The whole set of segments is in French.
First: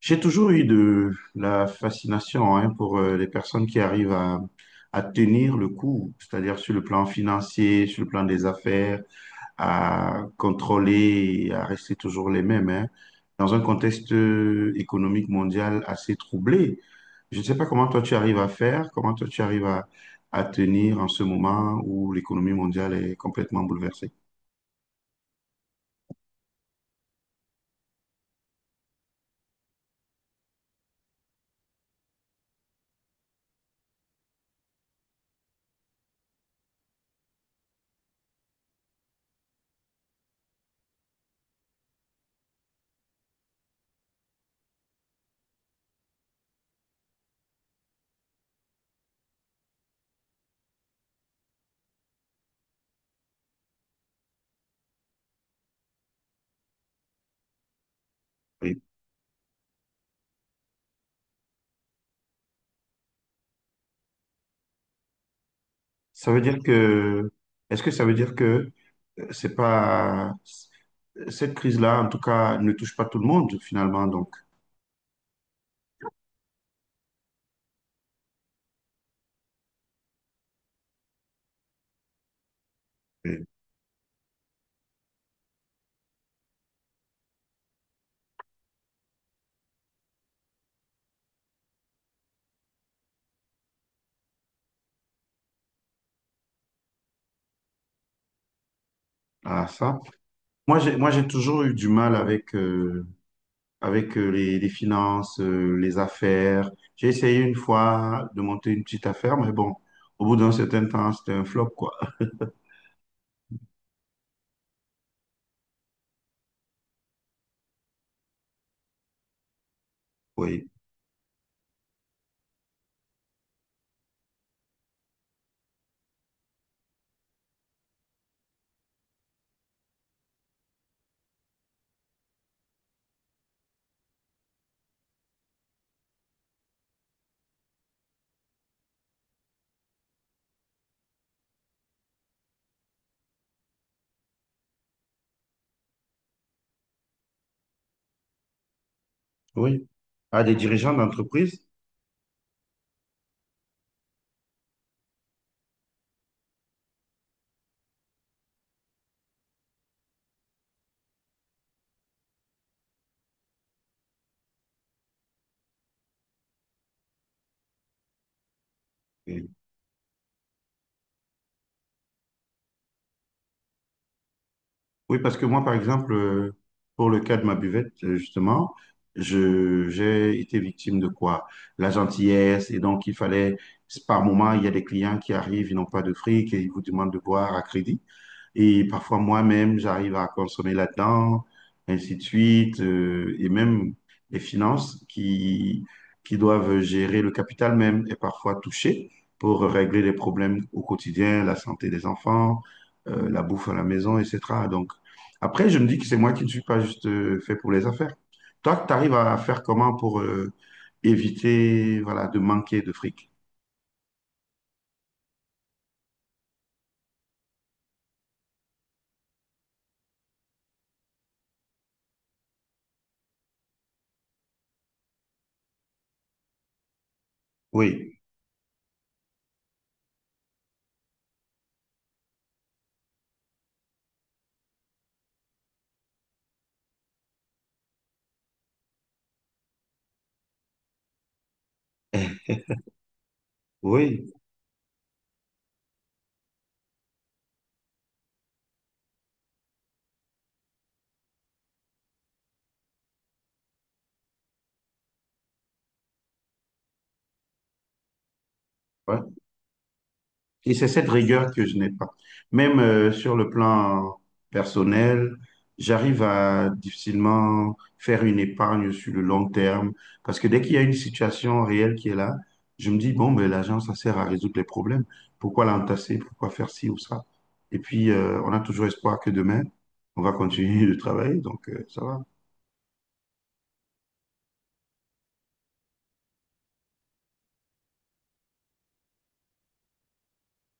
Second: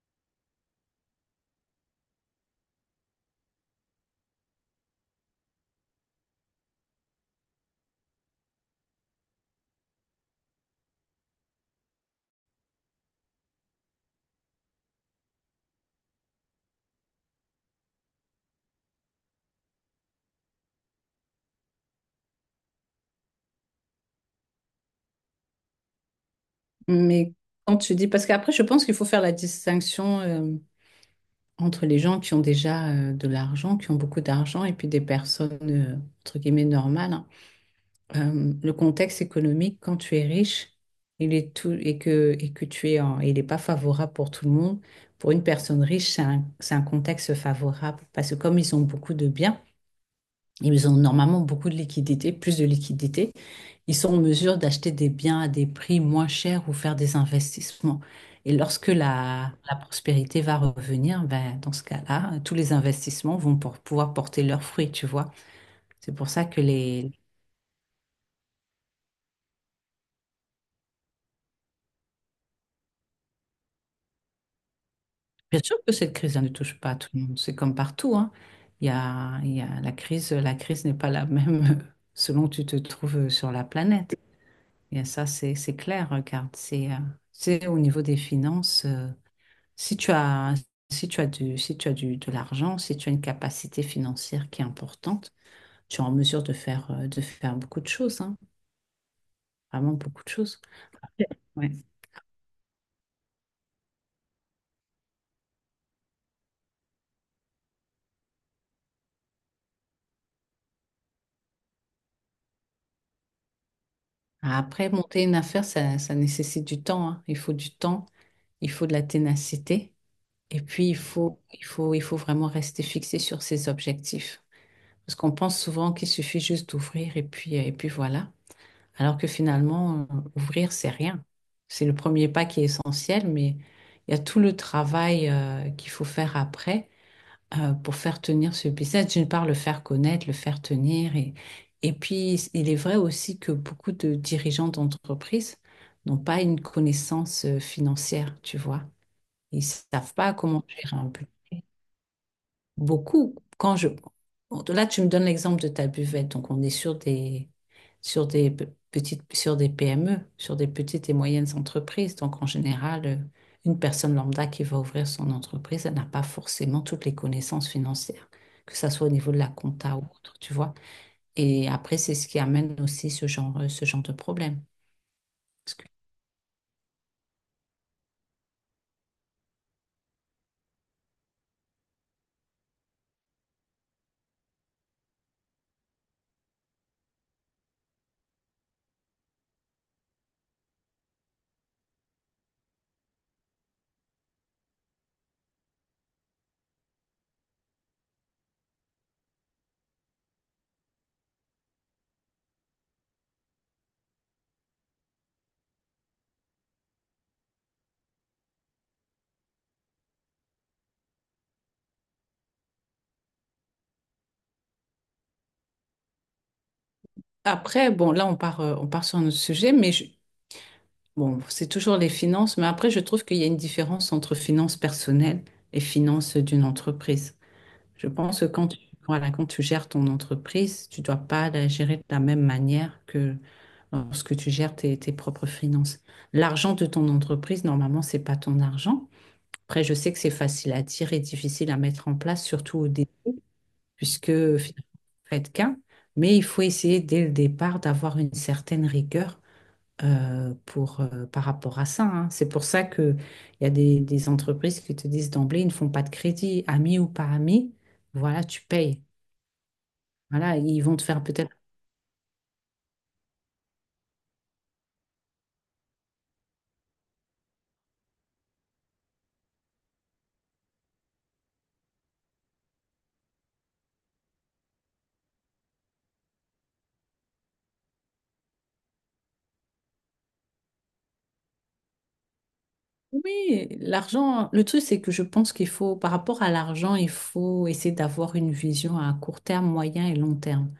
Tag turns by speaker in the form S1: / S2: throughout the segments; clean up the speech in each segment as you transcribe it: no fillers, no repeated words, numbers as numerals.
S1: J'ai toujours eu de la fascination hein, pour les personnes qui arrivent à tenir le coup, c'est-à-dire sur le plan financier, sur le plan des affaires, à contrôler et à rester toujours les mêmes, hein, dans un contexte économique mondial assez troublé. Je ne sais pas comment toi tu arrives à faire, comment toi tu arrives à tenir en ce moment où l'économie mondiale est complètement bouleversée.
S2: Mais quand tu dis, parce qu'après, je pense qu'il faut faire la distinction entre les gens qui ont déjà de l'argent, qui ont beaucoup d'argent, et puis des personnes, entre guillemets, normales, hein. Le contexte économique, quand tu es riche, il est tout, et que il n'est pas favorable pour tout le monde. Pour une personne riche, c'est un contexte favorable, parce que comme ils ont beaucoup de biens, ils ont normalement beaucoup de liquidités, plus de liquidités. Ils sont en mesure d'acheter des biens à des prix moins chers ou faire des investissements. Et
S1: Oui.
S2: lorsque la prospérité va revenir, ben, dans ce cas-là, tous les investissements vont pouvoir porter leurs fruits, tu vois. C'est pour
S1: Ça veut
S2: ça
S1: dire
S2: que les...
S1: que, est-ce que ça veut dire que c'est pas cette crise-là, en tout cas, ne touche pas tout le monde finalement. Donc,
S2: Bien sûr que cette crise, elle ne touche pas à tout le monde. C'est comme partout, hein. Il y a la crise n'est pas la même selon où tu te trouves
S1: euh,
S2: sur la planète. Et ça, c'est clair, regarde. C'est au niveau des finances. Si tu as, de l'argent, si tu as une capacité financière qui est importante, tu es en mesure de faire beaucoup de choses, hein.
S1: à
S2: Vraiment
S1: ça.
S2: beaucoup de choses.
S1: Moi, j'ai toujours
S2: Ouais.
S1: eu du mal avec les finances, les affaires. J'ai essayé une fois de monter une petite affaire, mais bon, au bout d'un certain temps, c'était un flop, quoi.
S2: Après, monter une affaire, ça nécessite du temps, hein. Il faut du temps, il faut de la ténacité, et
S1: Oui,
S2: puis il faut vraiment rester fixé sur ses objectifs. Parce qu'on pense souvent qu'il suffit juste d'ouvrir et puis voilà. Alors que finalement, ouvrir, c'est rien. C'est le premier pas qui est essentiel, mais il y a tout le travail qu'il faut faire après pour faire tenir ce business. D'une part, le faire connaître, le faire tenir. Et puis, il est vrai aussi que beaucoup de dirigeants d'entreprises n'ont pas une connaissance financière, tu vois. Ils
S1: oui.
S2: savent pas
S1: À des
S2: comment
S1: dirigeants
S2: gérer un budget
S1: d'entreprise.
S2: beaucoup. Quand je... Bon, là, tu me donnes l'exemple de ta buvette. Donc, on est sur des, sur des pe- petites, sur des PME, sur des petites et moyennes entreprises. Donc, en général, une personne lambda qui va ouvrir son entreprise, elle n'a pas forcément toutes les connaissances financières, que ça soit au niveau de la compta ou autre, tu vois. Et après, c'est ce qui amène aussi ce genre de problème.
S1: Oui, parce que moi, par
S2: Parce que-
S1: exemple, pour le cas de ma buvette, justement, j'ai été victime de quoi? La gentillesse, et donc il fallait, par moment, il y a des clients qui arrivent, ils n'ont pas de fric et ils vous demandent de boire à crédit. Et parfois moi-même, j'arrive à consommer là-dedans, ainsi de suite, et même les finances qui doivent gérer le capital même est parfois touchée pour régler les problèmes au quotidien, la santé des enfants, la bouffe à la maison, etc. Donc après, je me dis que c'est moi qui ne suis pas juste fait pour les affaires. Toi, tu arrives à faire comment pour éviter voilà, de manquer de fric?
S2: Après, bon, là, on part sur notre sujet, bon, c'est toujours les finances, mais après, je trouve qu'il y a une différence entre finances personnelles et finances d'une entreprise. Je
S1: Oui,
S2: pense que quand tu, voilà, quand tu gères ton entreprise, tu dois pas la gérer de la même manière que lorsque tu gères tes propres finances. L'argent de ton entreprise, normalement, c'est pas ton argent. Après, je sais que c'est facile à dire et difficile à mettre en place, surtout au début,
S1: oui,
S2: puisque faites qu'un, mais il faut essayer dès le départ d'avoir une certaine rigueur par rapport à ça, hein. C'est pour ça qu'il y a des entreprises qui te disent d'emblée, ils ne font pas de crédit, ami ou pas ami, voilà, tu payes. Voilà,
S1: et
S2: ils
S1: c'est
S2: vont te
S1: cette
S2: faire peut-être...
S1: rigueur que je n'ai pas. Même sur le plan personnel, j'arrive à difficilement faire une épargne sur le long terme parce que dès qu'il y a une situation réelle qui est là, je me dis, bon, ben, l'argent, ça sert à résoudre les problèmes. Pourquoi l'entasser? Pourquoi faire ci ou ça? Et puis, on a toujours espoir que demain, on va continuer de travailler, donc ça va.
S2: Oui, l'argent, le truc, c'est que je pense qu'il faut, par rapport à l'argent, il faut essayer d'avoir une vision à court terme, moyen et long terme.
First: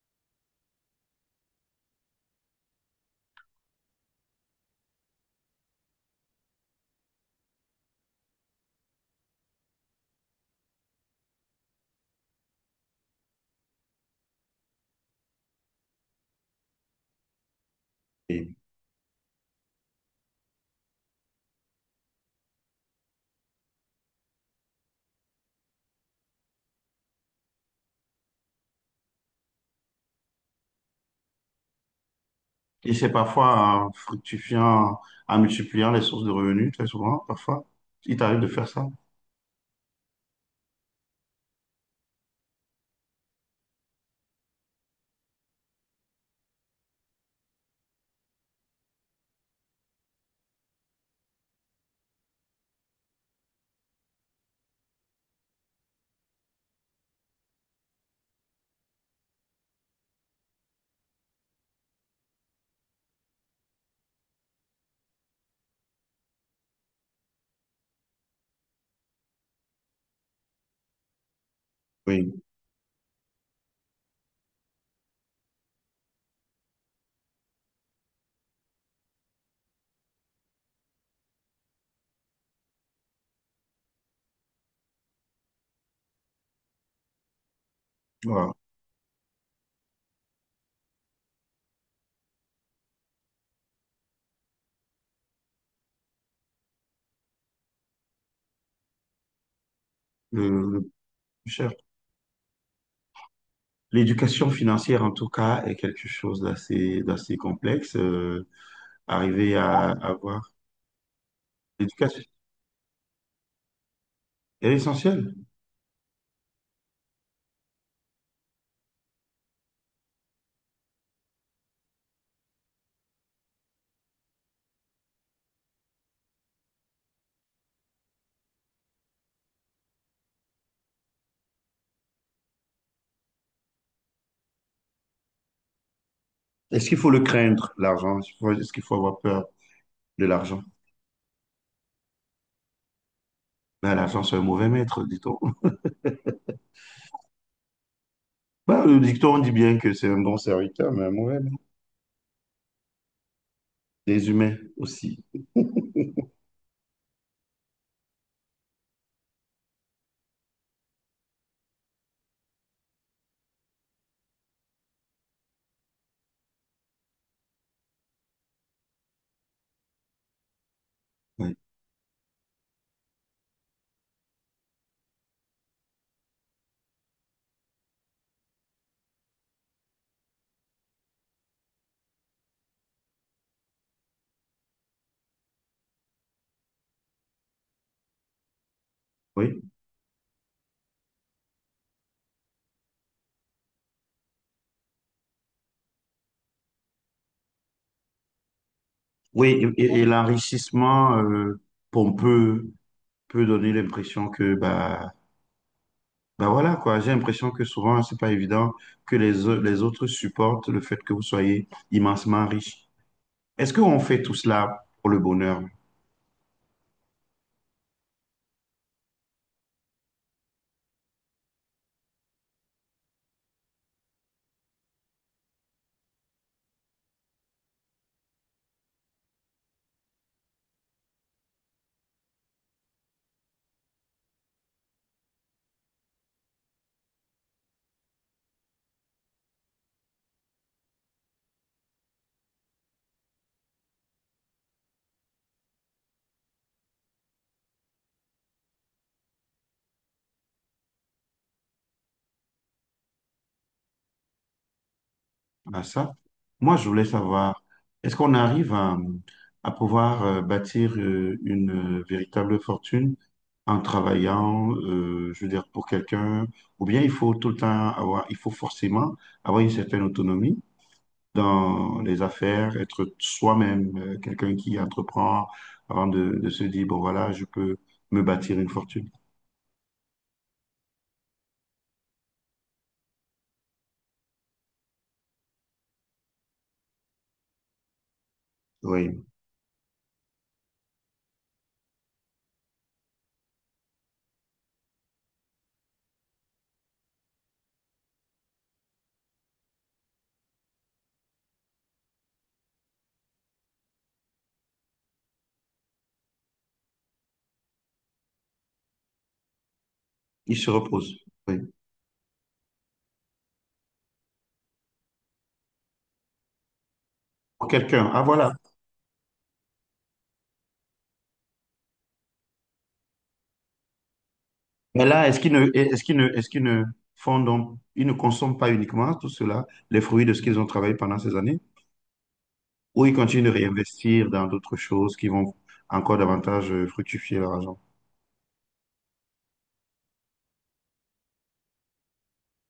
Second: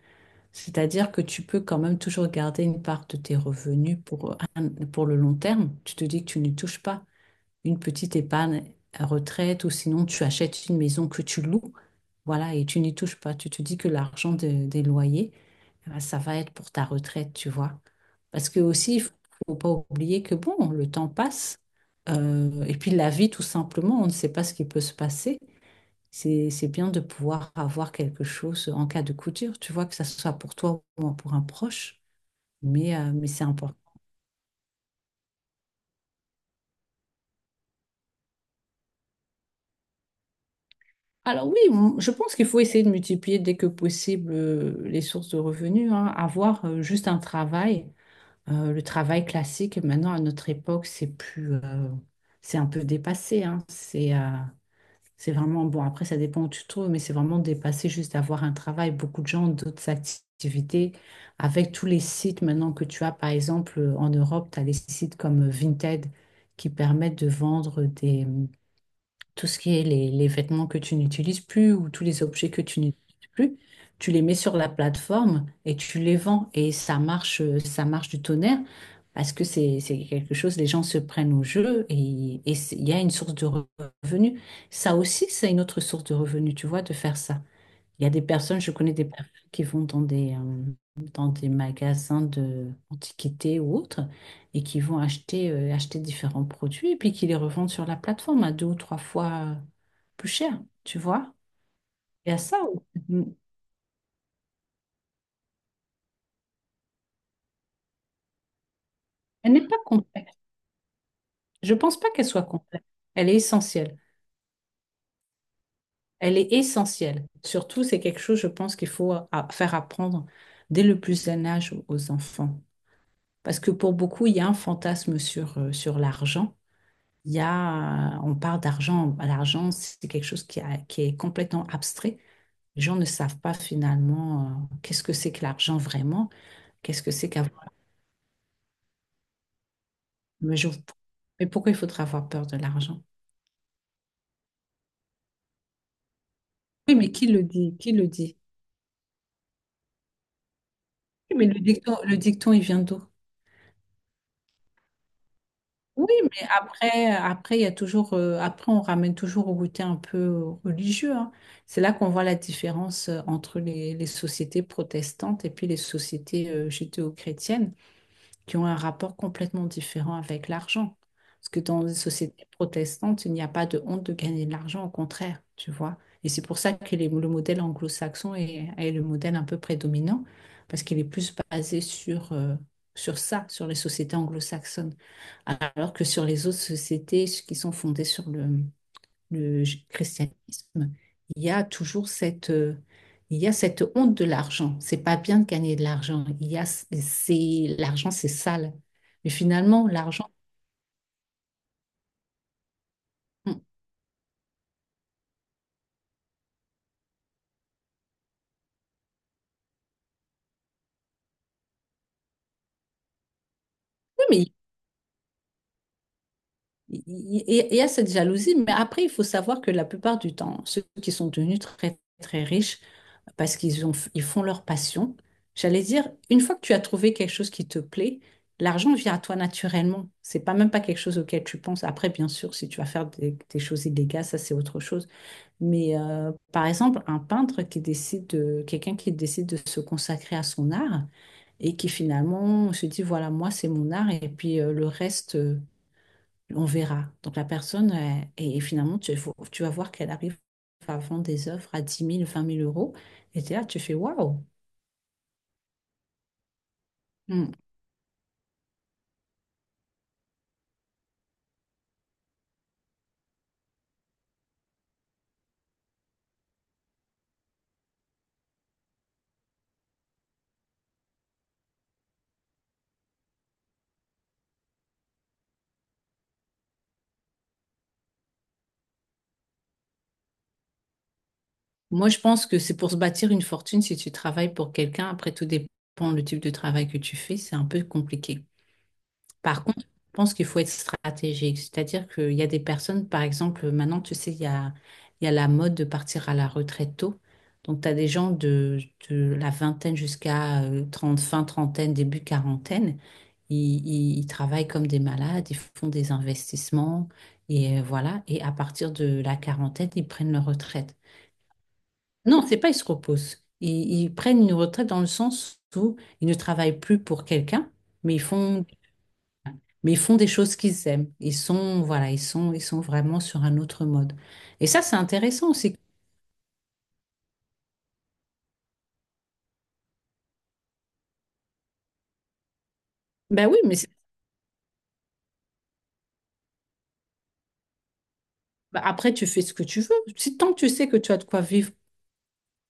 S2: C'est-à-dire que tu peux quand même toujours garder une part de tes revenus pour le long terme. Tu te dis que tu ne touches pas. Une petite épargne à retraite ou sinon tu achètes une maison que tu loues, voilà, et tu n'y touches pas. Tu te dis que des loyers, eh ben, ça va être pour ta retraite, tu vois. Parce
S1: Et,
S2: que aussi, il faut faut pas oublier que bon, le temps passe et puis la vie, tout simplement, on ne sait pas ce qui peut se passer. C'est bien de pouvoir avoir quelque chose en cas de coup dur, tu vois, que ça soit pour toi ou pour un proche,
S1: et c'est
S2: mais c'est important.
S1: parfois en fructifiant, en multipliant les sources de revenus, très souvent, parfois, il t'arrive de faire ça.
S2: Je pense qu'il faut essayer de multiplier dès que possible les sources de revenus, hein. Avoir juste un travail, le travail classique, maintenant à notre époque, c'est un peu dépassé, hein. C'est vraiment, bon après ça dépend où tu te trouves, mais c'est vraiment dépassé juste d'avoir un travail. Beaucoup de gens ont d'autres activités avec tous les sites maintenant que tu as, par exemple en Europe, tu as des sites comme Vinted qui permettent de vendre des tout ce qui est les vêtements que tu n'utilises plus ou tous les
S1: Oui,
S2: objets que tu n'utilises plus, tu les mets sur la plateforme et tu les vends. Et ça marche du tonnerre parce que c'est quelque chose, les gens se prennent au jeu il y a une source de revenus. Ça aussi, c'est une autre source de revenus, tu vois, de faire ça. Il y a des
S1: voilà.
S2: personnes, je connais des personnes qui vont dans dans des magasins de antiquités ou autres et qui vont acheter, acheter différents produits et puis qui les revendent sur la plateforme à deux ou trois fois plus
S1: le,
S2: cher,
S1: le
S2: tu vois.
S1: plus cher.
S2: Et à ça, on-
S1: L'éducation financière, en tout cas, est quelque chose d'assez complexe.
S2: elle
S1: Arriver
S2: n'est pas
S1: à
S2: complète.
S1: avoir
S2: Je ne pense pas
S1: l'éducation
S2: qu'elle soit complète. Elle est essentielle.
S1: elle est essentielle.
S2: Elle est essentielle. Surtout, c'est quelque chose, je pense, faire apprendre dès le plus jeune âge aux aux enfants. Parce que pour beaucoup, il y a un fantasme sur l'argent. On parle d'argent. L'argent, c'est quelque chose qui est complètement abstrait. Les gens ne savent pas finalement qu'est-ce que c'est que l'argent vraiment,
S1: Est-ce qu'il
S2: qu'est-ce
S1: faut
S2: que
S1: le
S2: c'est qu'avoir.
S1: craindre, l'argent? Est-ce qu'il faut avoir peur de
S2: Mais,
S1: l'argent?
S2: je- mais pourquoi il faudrait avoir peur de l'argent?
S1: Ben, l'argent, c'est un mauvais maître, dit-on.
S2: Oui, mais qui le dit? Qui le dit?
S1: Ben, le dicton on dit bien que c'est un bon serviteur, mais un
S2: Oui,
S1: mauvais
S2: mais
S1: maître.
S2: le dicton, il vient d'où?
S1: Les humains aussi.
S2: Oui, mais il y a toujours, on ramène toujours au côté un peu religieux, hein. C'est là qu'on voit la différence entre les sociétés protestantes et puis les sociétés judéo-chrétiennes qui ont un rapport complètement différent avec l'argent. Parce
S1: Oui.
S2: que dans les sociétés protestantes, il n'y a pas de honte de gagner de l'argent, au contraire, tu vois. Et c'est pour ça le modèle anglo-saxon est le modèle un peu prédominant, parce qu'il est plus basé sur ça, sur les sociétés anglo-saxonnes, alors que sur les autres sociétés qui sont fondées sur
S1: Oui,
S2: christianisme, il y a toujours il y a cette honte de l'argent. C'est pas bien de gagner de l'argent. Il y a, c'est, l'argent, c'est sale. Mais
S1: Oui,
S2: finalement,
S1: et
S2: l'argent,
S1: l'enrichissement pompeux peut donner l'impression que bah, ben voilà quoi, j'ai l'impression que souvent c'est pas évident que les autres supportent le fait que vous soyez immensement riche. Est-ce qu'on fait
S2: oui,
S1: tout
S2: mais.
S1: cela pour le bonheur
S2: Il y a cette jalousie, mais après, il faut savoir que la plupart du temps, ceux qui sont devenus très, très riches, parce qu'ils font leur passion, j'allais dire, une fois que tu as trouvé quelque chose qui te plaît, l'argent vient à toi naturellement. C'est pas même pas quelque chose auquel tu penses. Après, bien sûr, si tu vas faire des choses illégales, ça c'est autre chose. Mais par exemple, un peintre qui décide de, quelqu'un qui décide de se consacrer à son art et qui finalement se dit, voilà, moi, c'est mon art et puis le reste, on verra. Donc la personne, et finalement, tu vas voir qu'elle arrive à vendre des œuvres à 10 000, 20 000 euros. Et t'es là, tu fais waouh.
S1: à ça? Moi je voulais
S2: Hmm.
S1: savoir, est-ce qu'on arrive à pouvoir bâtir une véritable fortune en travaillant, je veux dire, pour quelqu'un, ou bien il faut tout le temps avoir, il faut forcément avoir une certaine autonomie dans les affaires, être soi-même, quelqu'un qui entreprend avant de se dire, bon voilà, je peux me bâtir une fortune.
S2: Moi, je pense que c'est pour se bâtir une fortune si tu travailles pour quelqu'un. Après, tout dépend le type de travail que tu fais. C'est un peu compliqué.
S1: Oui,
S2: Par contre, je pense qu'il faut être stratégique. C'est-à-dire qu'il y a des personnes, par exemple, maintenant, tu sais, il y a la mode de partir à la retraite tôt. Donc, tu as des gens de la vingtaine jusqu'à 30, fin trentaine, début quarantaine. Ils travaillent comme des malades, ils font des investissements et voilà. Et à partir de la quarantaine, ils prennent leur
S1: il se
S2: retraite.
S1: repose. Oui.
S2: Non, c'est pas ils se reposent. Ils prennent une retraite dans le sens où ils ne travaillent plus pour
S1: Pour
S2: quelqu'un,
S1: quelqu'un,
S2: mais ils
S1: ah voilà.
S2: font, mais ils font des choses qu'ils aiment. Ils sont, voilà, ils sont vraiment sur un autre mode. Et ça, c'est
S1: Mais là,
S2: intéressant aussi.
S1: est-ce qu'ils ne font donc, ils ne consomment pas uniquement tout cela, les fruits de ce qu'ils ont travaillé pendant ces années, ou ils continuent
S2: Ben
S1: de
S2: oui, mais c'est-
S1: réinvestir dans d'autres choses qui vont encore davantage fructifier leur argent?
S2: ben après, tu fais ce que tu veux. Si tant que tu sais que tu as de quoi vivre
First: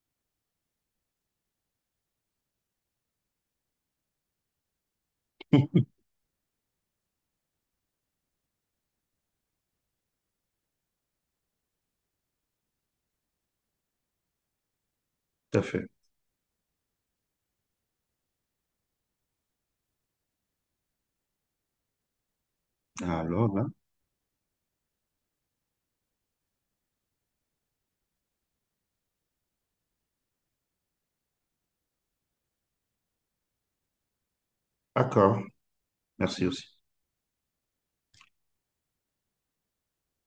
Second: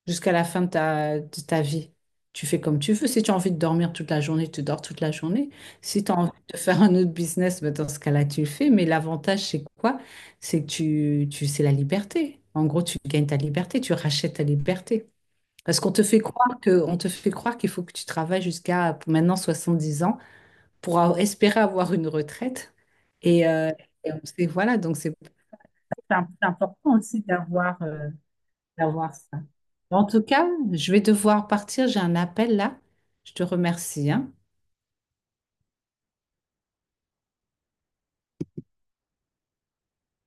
S2: jusqu'à la fin de de ta vie. Tu fais comme tu veux. Si tu as envie de dormir toute la journée, tu dors toute la journée.
S1: Tout
S2: Si tu as envie de faire un autre business, ben, dans ce cas-là, tu le fais. Mais l'avantage, c'est quoi? C'est que c'est la liberté. En gros, tu gagnes ta liberté, tu rachètes ta liberté.
S1: à
S2: Parce
S1: fait.
S2: qu'on te fait croire que, on te fait croire qu'il faut que tu travailles jusqu'à pour maintenant 10 ans espérer avoir une retraite. Et,
S1: Alors là,
S2: euh, voilà, donc c'est important aussi d'avoir, d'avoir ça. En tout cas, je vais devoir partir, j'ai un appel là. Je te remercie, hein.
S1: d'accord. Merci aussi.